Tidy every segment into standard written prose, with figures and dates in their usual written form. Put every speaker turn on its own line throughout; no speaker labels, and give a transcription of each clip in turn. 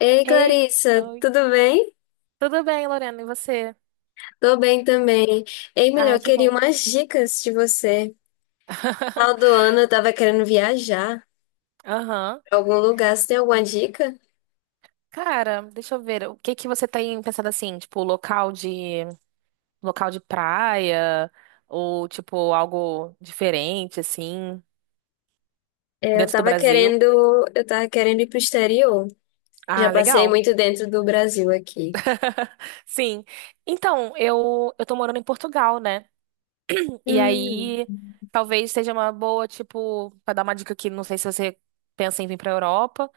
Ei,
Ei,
Clarissa,
oi.
tudo bem?
Tudo bem, Lorena? E você?
Tô bem também. Ei, melhor, eu
Ai, que
queria
bom.
umas dicas de você. No final do ano eu tava querendo viajar
Aham.
pra algum lugar. Você tem alguma dica?
Cara, deixa eu ver. O que que você tem pensado, assim, tipo, local de praia ou tipo algo diferente, assim,
É, Eu
dentro do
tava
Brasil?
querendo, eu tava querendo ir pro exterior. Já
Ah,
passei
legal.
muito dentro do Brasil aqui.
Sim. Então, eu tô morando em Portugal, né? E
Hum.
aí talvez seja uma boa, tipo, pra dar uma dica aqui, não sei se você pensa em vir pra Europa,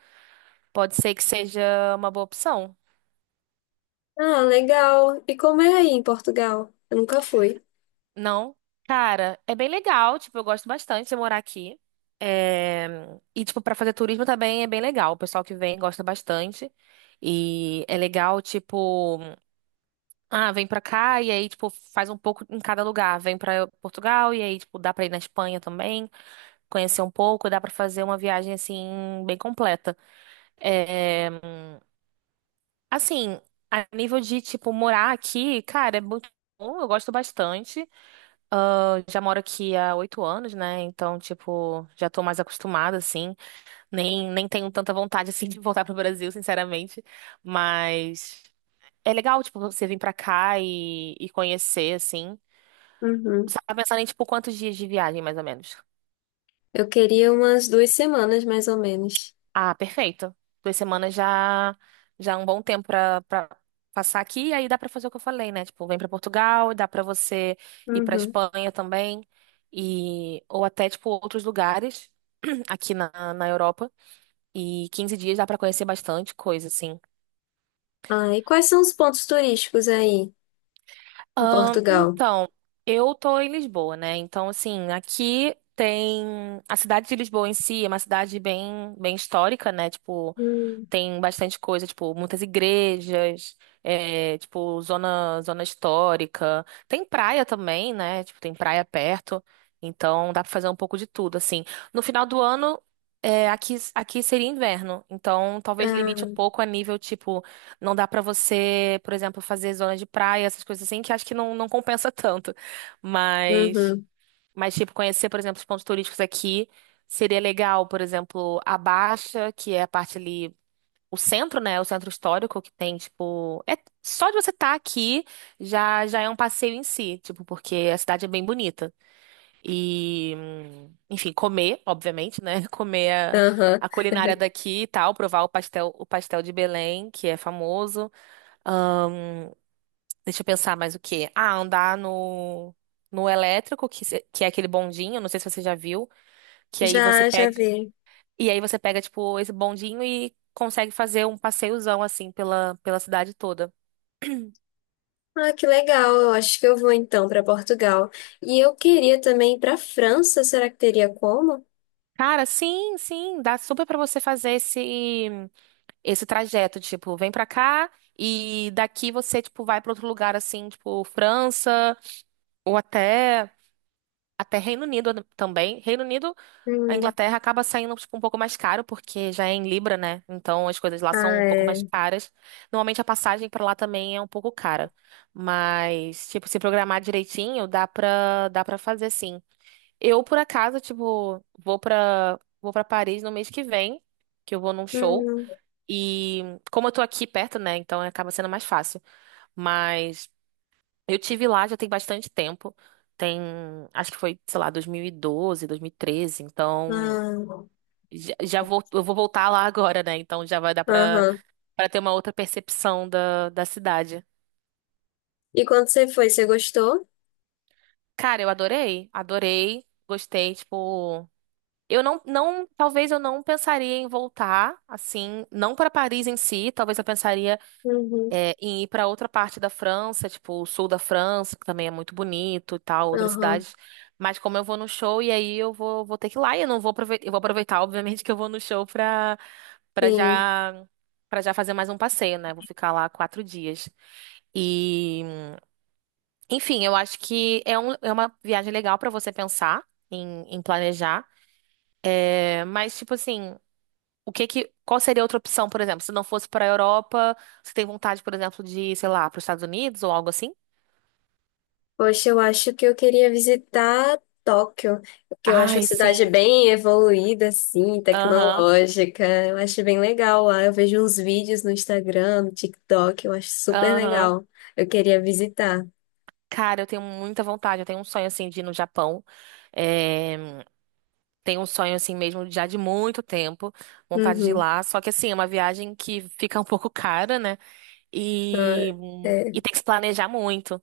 pode ser que seja uma boa opção.
Ah, legal. E como é aí em Portugal? Eu nunca fui.
Não. Cara, é bem legal, tipo, eu gosto bastante de morar aqui. É, e, tipo, pra fazer turismo também é bem legal. O pessoal que vem gosta bastante. E é legal, tipo, ah, vem pra cá e aí, tipo, faz um pouco em cada lugar. Vem pra Portugal e aí, tipo, dá pra ir na Espanha também, conhecer um pouco, dá pra fazer uma viagem, assim, bem completa. É, assim, a nível de, tipo, morar aqui, cara, é muito bom, eu gosto bastante. Já moro aqui há 8 anos, né? Então, tipo, já tô mais acostumada, assim. Nem tenho tanta vontade, assim, de voltar pro Brasil, sinceramente. Mas é legal, tipo, você vir pra cá e conhecer, assim.
Uhum.
Você tá pensando em, tipo, quantos dias de viagem, mais ou menos?
Eu queria umas 2 semanas, mais ou menos.
Ah, perfeito. 2 semanas já é um bom tempo pra para passar aqui e aí dá pra fazer o que eu falei, né? Tipo, vem pra Portugal, dá pra você ir pra
Uhum.
Espanha também e ou até tipo outros lugares aqui na Europa e 15 dias dá pra conhecer bastante coisa, assim.
Ah, e quais são os pontos turísticos aí em Portugal?
Então, eu tô em Lisboa, né? Então, assim, aqui tem a cidade de Lisboa em si, é uma cidade bem bem histórica, né? Tipo, tem bastante coisa, tipo, muitas igrejas, é, tipo, zona histórica. Tem praia também, né? Tipo, tem praia perto. Então dá pra fazer um pouco de tudo, assim. No final do ano, é, aqui seria inverno. Então talvez
Ah,
limite um pouco a nível, tipo, não dá pra você, por exemplo, fazer zona de praia, essas coisas assim, que acho que não, não compensa tanto. Mas,
uhum,
mas, tipo, conhecer, por exemplo, os pontos turísticos aqui. Seria legal, por exemplo, a Baixa, que é a parte ali, o centro, né? O centro histórico que tem, tipo, é só de você estar aqui, já é um passeio em si, tipo, porque a cidade é bem bonita. E, enfim, comer, obviamente, né? Comer a,
aham.
a culinária daqui e tal, provar o pastel de Belém, que é famoso. Deixa eu pensar mais o quê? Ah, andar no elétrico, que, que é aquele bondinho, não sei se você já viu, que aí você
Já, já
pega
vi.
e aí você pega tipo esse bondinho e consegue fazer um passeiozão, assim, pela cidade toda.
Ah, que legal. Eu acho que eu vou então para Portugal. E eu queria também ir para França. Será que teria como?
Cara, sim, sim, dá super pra você fazer esse trajeto, tipo, vem pra cá e daqui você tipo vai pra outro lugar, assim, tipo França ou até Reino Unido também. Reino Unido, a
Hum.
Inglaterra acaba saindo tipo um pouco mais caro porque já é em libra, né? Então as coisas lá são
Ah,
um pouco mais
é.
caras. Normalmente a passagem pra lá também é um pouco cara, mas tipo se programar direitinho, dá para fazer, sim. Eu, por acaso, tipo, vou pra Paris no mês que vem, que eu vou num show.
Hum.
E como eu tô aqui perto, né? Então acaba sendo mais fácil. Mas eu tive lá já tem bastante tempo. Tem, acho que foi, sei lá, 2012, 2013. Então
Ah.
eu vou voltar lá agora, né? Então já vai dar pra,
Aham.
pra ter uma outra percepção da cidade.
E quando você foi, você gostou?
Cara, eu adorei, adorei, gostei, tipo. Eu não, não, talvez eu não pensaria em voltar, assim, não para Paris em si, talvez eu pensaria,
Uhum.
em ir para outra parte da França, tipo o sul da França, que também é muito bonito e tal, outras
Aham.
cidades. Mas como eu vou no show e aí eu vou ter que ir lá e eu não vou aproveitar, eu vou aproveitar, obviamente, que eu vou no show, para para
Sim.
já já fazer mais um passeio, né? Vou ficar lá 4 dias. E, enfim, eu acho que é uma viagem legal para você pensar em planejar. É, mas, tipo assim. O que que, qual seria outra opção, por exemplo, se não fosse para a Europa, você tem vontade, por exemplo, de, sei lá, para os Estados Unidos ou algo assim?
Poxa, eu acho que eu queria visitar Tóquio, porque eu acho uma
Ai,
cidade
sim.
bem evoluída, assim,
Aham,
tecnológica. Eu acho bem legal lá. Eu vejo uns vídeos no Instagram, no TikTok, eu acho super
aham.
legal. Eu queria visitar.
Cara, eu tenho muita vontade, eu tenho um sonho, assim, de ir no Japão. É, tenho um sonho assim mesmo, já de muito tempo, vontade de ir
Uhum.
lá. Só que, assim, é uma viagem que fica um pouco cara, né?
Ah,
E,
é.
e, tem que se planejar muito.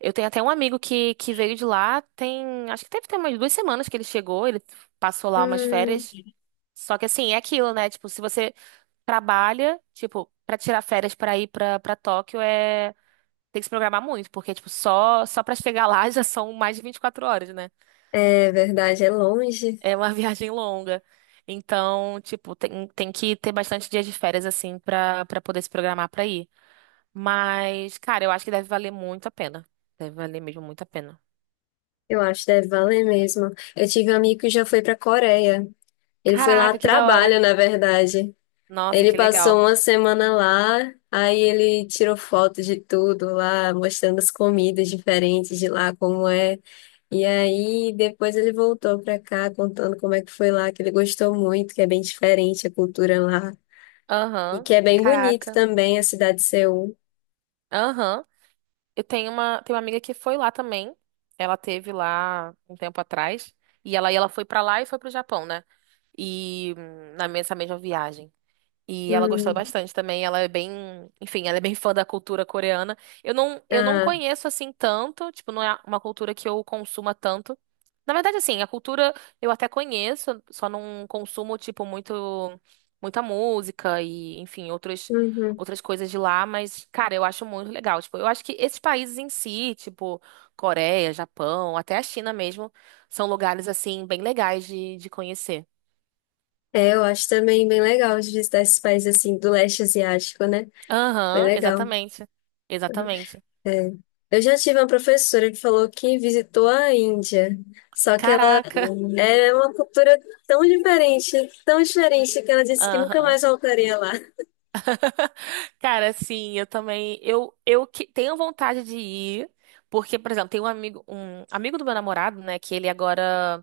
Eu tenho até um amigo que veio de lá, tem, acho que deve ter umas 2 semanas que ele chegou, ele passou lá umas
Hum,
férias. Só que, assim, é aquilo, né? Tipo, se você trabalha, tipo, pra tirar férias pra ir pra Tóquio é, tem que se programar muito, porque tipo, só para chegar lá já são mais de 24 horas, né?
é verdade, é longe.
É uma viagem longa. Então, tipo, tem que ter bastante dias de férias, assim, pra para poder se programar pra ir. Mas, cara, eu acho que deve valer muito a pena. Deve valer mesmo muito a pena.
Eu acho, deve valer mesmo. Eu tive um amigo que já foi para Coreia. Ele foi lá a
Caraca, que da hora.
trabalho, na verdade.
Nossa,
Ele
que
passou
legal.
uma semana lá, aí ele tirou foto de tudo lá, mostrando as comidas diferentes de lá, como é. E aí depois ele voltou pra cá, contando como é que foi lá, que ele gostou muito, que é bem diferente a cultura lá. E
Aham.
que é bem bonito
Caraca.
também a cidade de Seul.
Aham. Eu tenho uma amiga que foi lá também. Ela teve lá um tempo atrás. E ela foi pra lá e foi pro Japão, né? E, na mesma, essa mesma viagem. E ela gostou
Hum,
bastante também. Ela é bem, enfim, ela é bem fã da cultura coreana. Eu não
ah,
conheço, assim, tanto, tipo, não é uma cultura que eu consuma tanto. Na verdade, assim, a cultura eu até conheço, só não consumo, tipo, muito, muita música e, enfim, outros,
uhum.
outras coisas de lá, mas, cara, eu acho muito legal. Tipo, eu acho que esses países em si, tipo, Coreia, Japão, até a China mesmo, são lugares, assim, bem legais de conhecer.
É, eu acho também bem legal de visitar esses países assim do leste asiático, né? Bem
Aham,
legal.
exatamente. Exatamente.
É. Eu já tive uma professora que falou que visitou a Índia, só que ela
Caraca.
é uma cultura tão diferente, tão diferente, que ela disse que nunca
Aham.
mais voltaria lá.
Cara, assim, eu também, eu tenho vontade de ir, porque, por exemplo, tem um amigo do meu namorado, né, que ele agora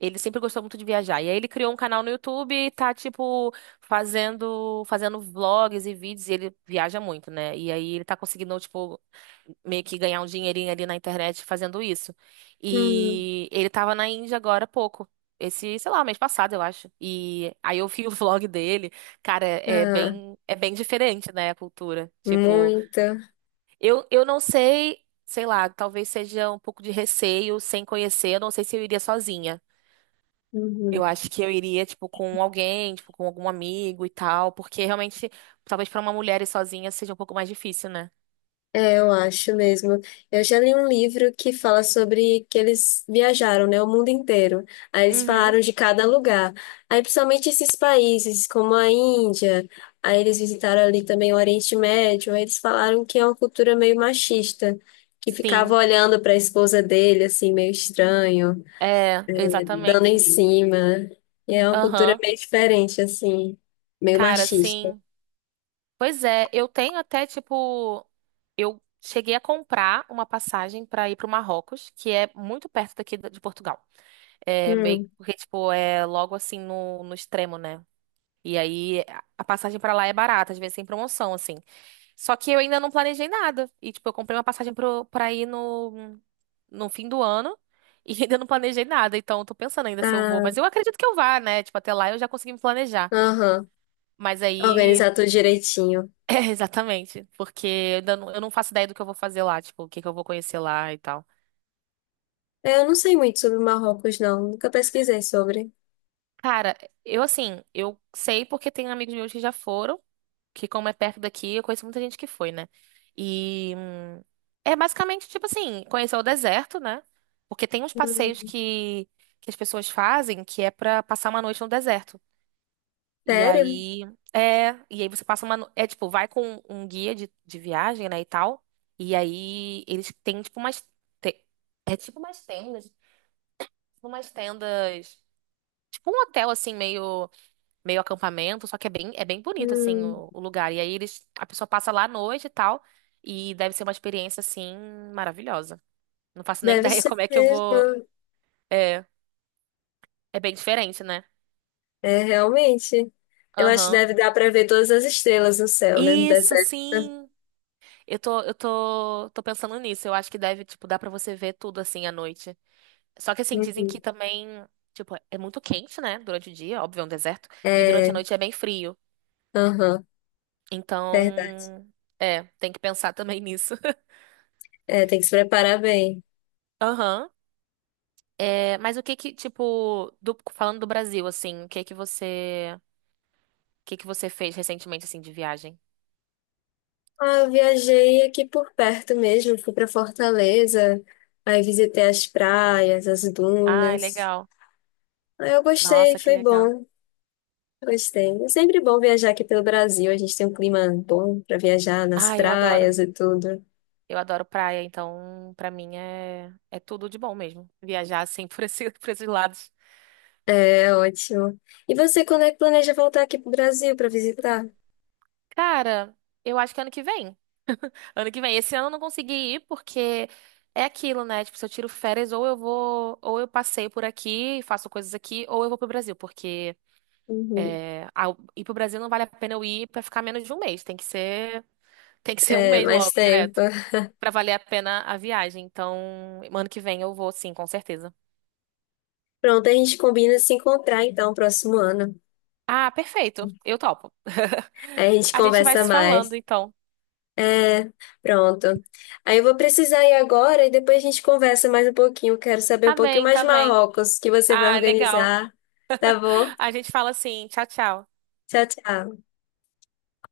ele sempre gostou muito de viajar. E aí ele criou um canal no YouTube e tá, tipo, fazendo vlogs e vídeos. E ele viaja muito, né? E aí ele tá conseguindo, tipo, meio que ganhar um dinheirinho ali na internet fazendo isso.
Hum.
E ele tava na Índia agora há pouco. Esse, sei lá, mês passado, eu acho. E aí eu vi o vlog dele. Cara, é
Ah,
bem, é bem diferente, né, a cultura. Tipo,
muita.
eu não sei, sei lá, talvez seja um pouco de receio sem conhecer. Eu não sei se eu iria sozinha. Eu acho que eu iria, tipo, com alguém, tipo, com algum amigo e tal, porque realmente, talvez pra uma mulher ir sozinha seja um pouco mais difícil, né?
É, eu acho mesmo. Eu já li um livro que fala sobre que eles viajaram, né, o mundo inteiro. Aí eles
Uhum,
falaram de cada lugar. Aí principalmente esses países, como a Índia, aí eles visitaram ali também o Oriente Médio, aí eles falaram que é uma cultura meio machista, que ficava
sim,
olhando para a esposa dele assim meio estranho,
é,
dando em
exatamente.
cima. E é uma cultura
Aham,
meio diferente assim, meio
cara,
machista.
sim. Pois é, eu tenho até, tipo, eu cheguei a comprar uma passagem pra ir pro Marrocos, que é muito perto daqui de Portugal. É meio,
Hum.
porque, tipo, é logo, assim, no extremo, né? E aí a passagem pra lá é barata, às vezes sem promoção, assim. Só que eu ainda não planejei nada. E, tipo, eu comprei uma passagem pra ir no fim do ano e ainda não planejei nada. Então, eu tô pensando ainda se eu vou.
Ah,
Mas eu acredito que eu vá, né? Tipo, até lá eu já consegui me planejar.
aham.
Mas aí.
Organizar tudo direitinho.
É, exatamente. Porque eu, ainda não, eu não faço ideia do que eu vou fazer lá. Tipo, o que que eu vou conhecer lá e tal.
Eu não sei muito sobre o Marrocos, não. Nunca pesquisei sobre.
Cara, eu, assim, eu sei porque tem amigos meus que já foram. Que como é perto daqui, eu conheço muita gente que foi, né? E, é basicamente tipo assim, conhecer o deserto, né? Porque tem uns passeios
Hum,
que as pessoas fazem que é pra passar uma noite no deserto. E
Sério?
aí e aí você passa uma, no- é tipo, vai com um guia de viagem, né, e tal. E aí eles têm tipo umas te- é tipo umas tendas, tipo um hotel, assim, meio acampamento, só que é bem bonito, assim,
Hum,
o lugar. E aí eles, a pessoa passa lá à noite e tal, e deve ser uma experiência, assim, maravilhosa. Não faço nem
deve
ideia
ser
como é que eu vou.
mesmo.
É, é bem diferente, né?
É, realmente. Eu acho que
Aham.
deve dar para ver todas as estrelas no céu, né? No
Isso,
deserto.
sim. Eu tô pensando nisso. Eu acho que deve, tipo, dar pra você ver tudo, assim, à noite. Só que, assim, dizem
Uhum.
que também, tipo, é muito quente, né? Durante o dia, óbvio, é um deserto. E durante a
É,
noite é bem frio.
aham, verdade.
Então, tem que pensar também nisso.
É, tem que se preparar bem.
Aham. É, mas o que que, tipo, falando do Brasil, assim, o que que você fez recentemente, assim, de viagem?
Ah, eu viajei aqui por perto mesmo. Fui para Fortaleza. Aí visitei as praias, as
Ai,
dunas.
legal.
Aí eu gostei,
Nossa, que
foi
legal.
bom. Gostei. É sempre bom viajar aqui pelo Brasil. A gente tem um clima bom para viajar nas
Ai, eu adoro.
praias e tudo.
Eu adoro praia, então, pra mim é tudo de bom mesmo. Viajar, assim, por esse, por esses lados.
É ótimo. E você, quando é que planeja voltar aqui pro Brasil para visitar?
Cara, eu acho que ano que vem. Ano que vem. Esse ano eu não consegui ir porque é aquilo, né? Tipo, se eu tiro férias, ou eu vou, ou eu passeio por aqui, faço coisas aqui, ou eu vou pro Brasil, porque.
Uhum.
Ah, ir pro Brasil não vale a pena eu ir pra ficar menos de um mês. Tem que ser um
É,
mês
mais
logo,
tempo.
direto, pra valer a pena a viagem. Então, ano que vem eu vou, sim, com certeza.
Pronto, a gente combina se encontrar então próximo ano.
Ah, perfeito. Eu topo.
Aí a gente
A gente vai
conversa
se falando,
mais.
então.
É, pronto. Aí eu vou precisar ir agora e depois a gente conversa mais um pouquinho. Quero saber um
Tá
pouquinho
bem,
mais de
tá bem.
Marrocos que você vai
Ah, legal.
organizar. Tá bom?
A gente fala, assim, tchau, tchau.
Tchau, tchau.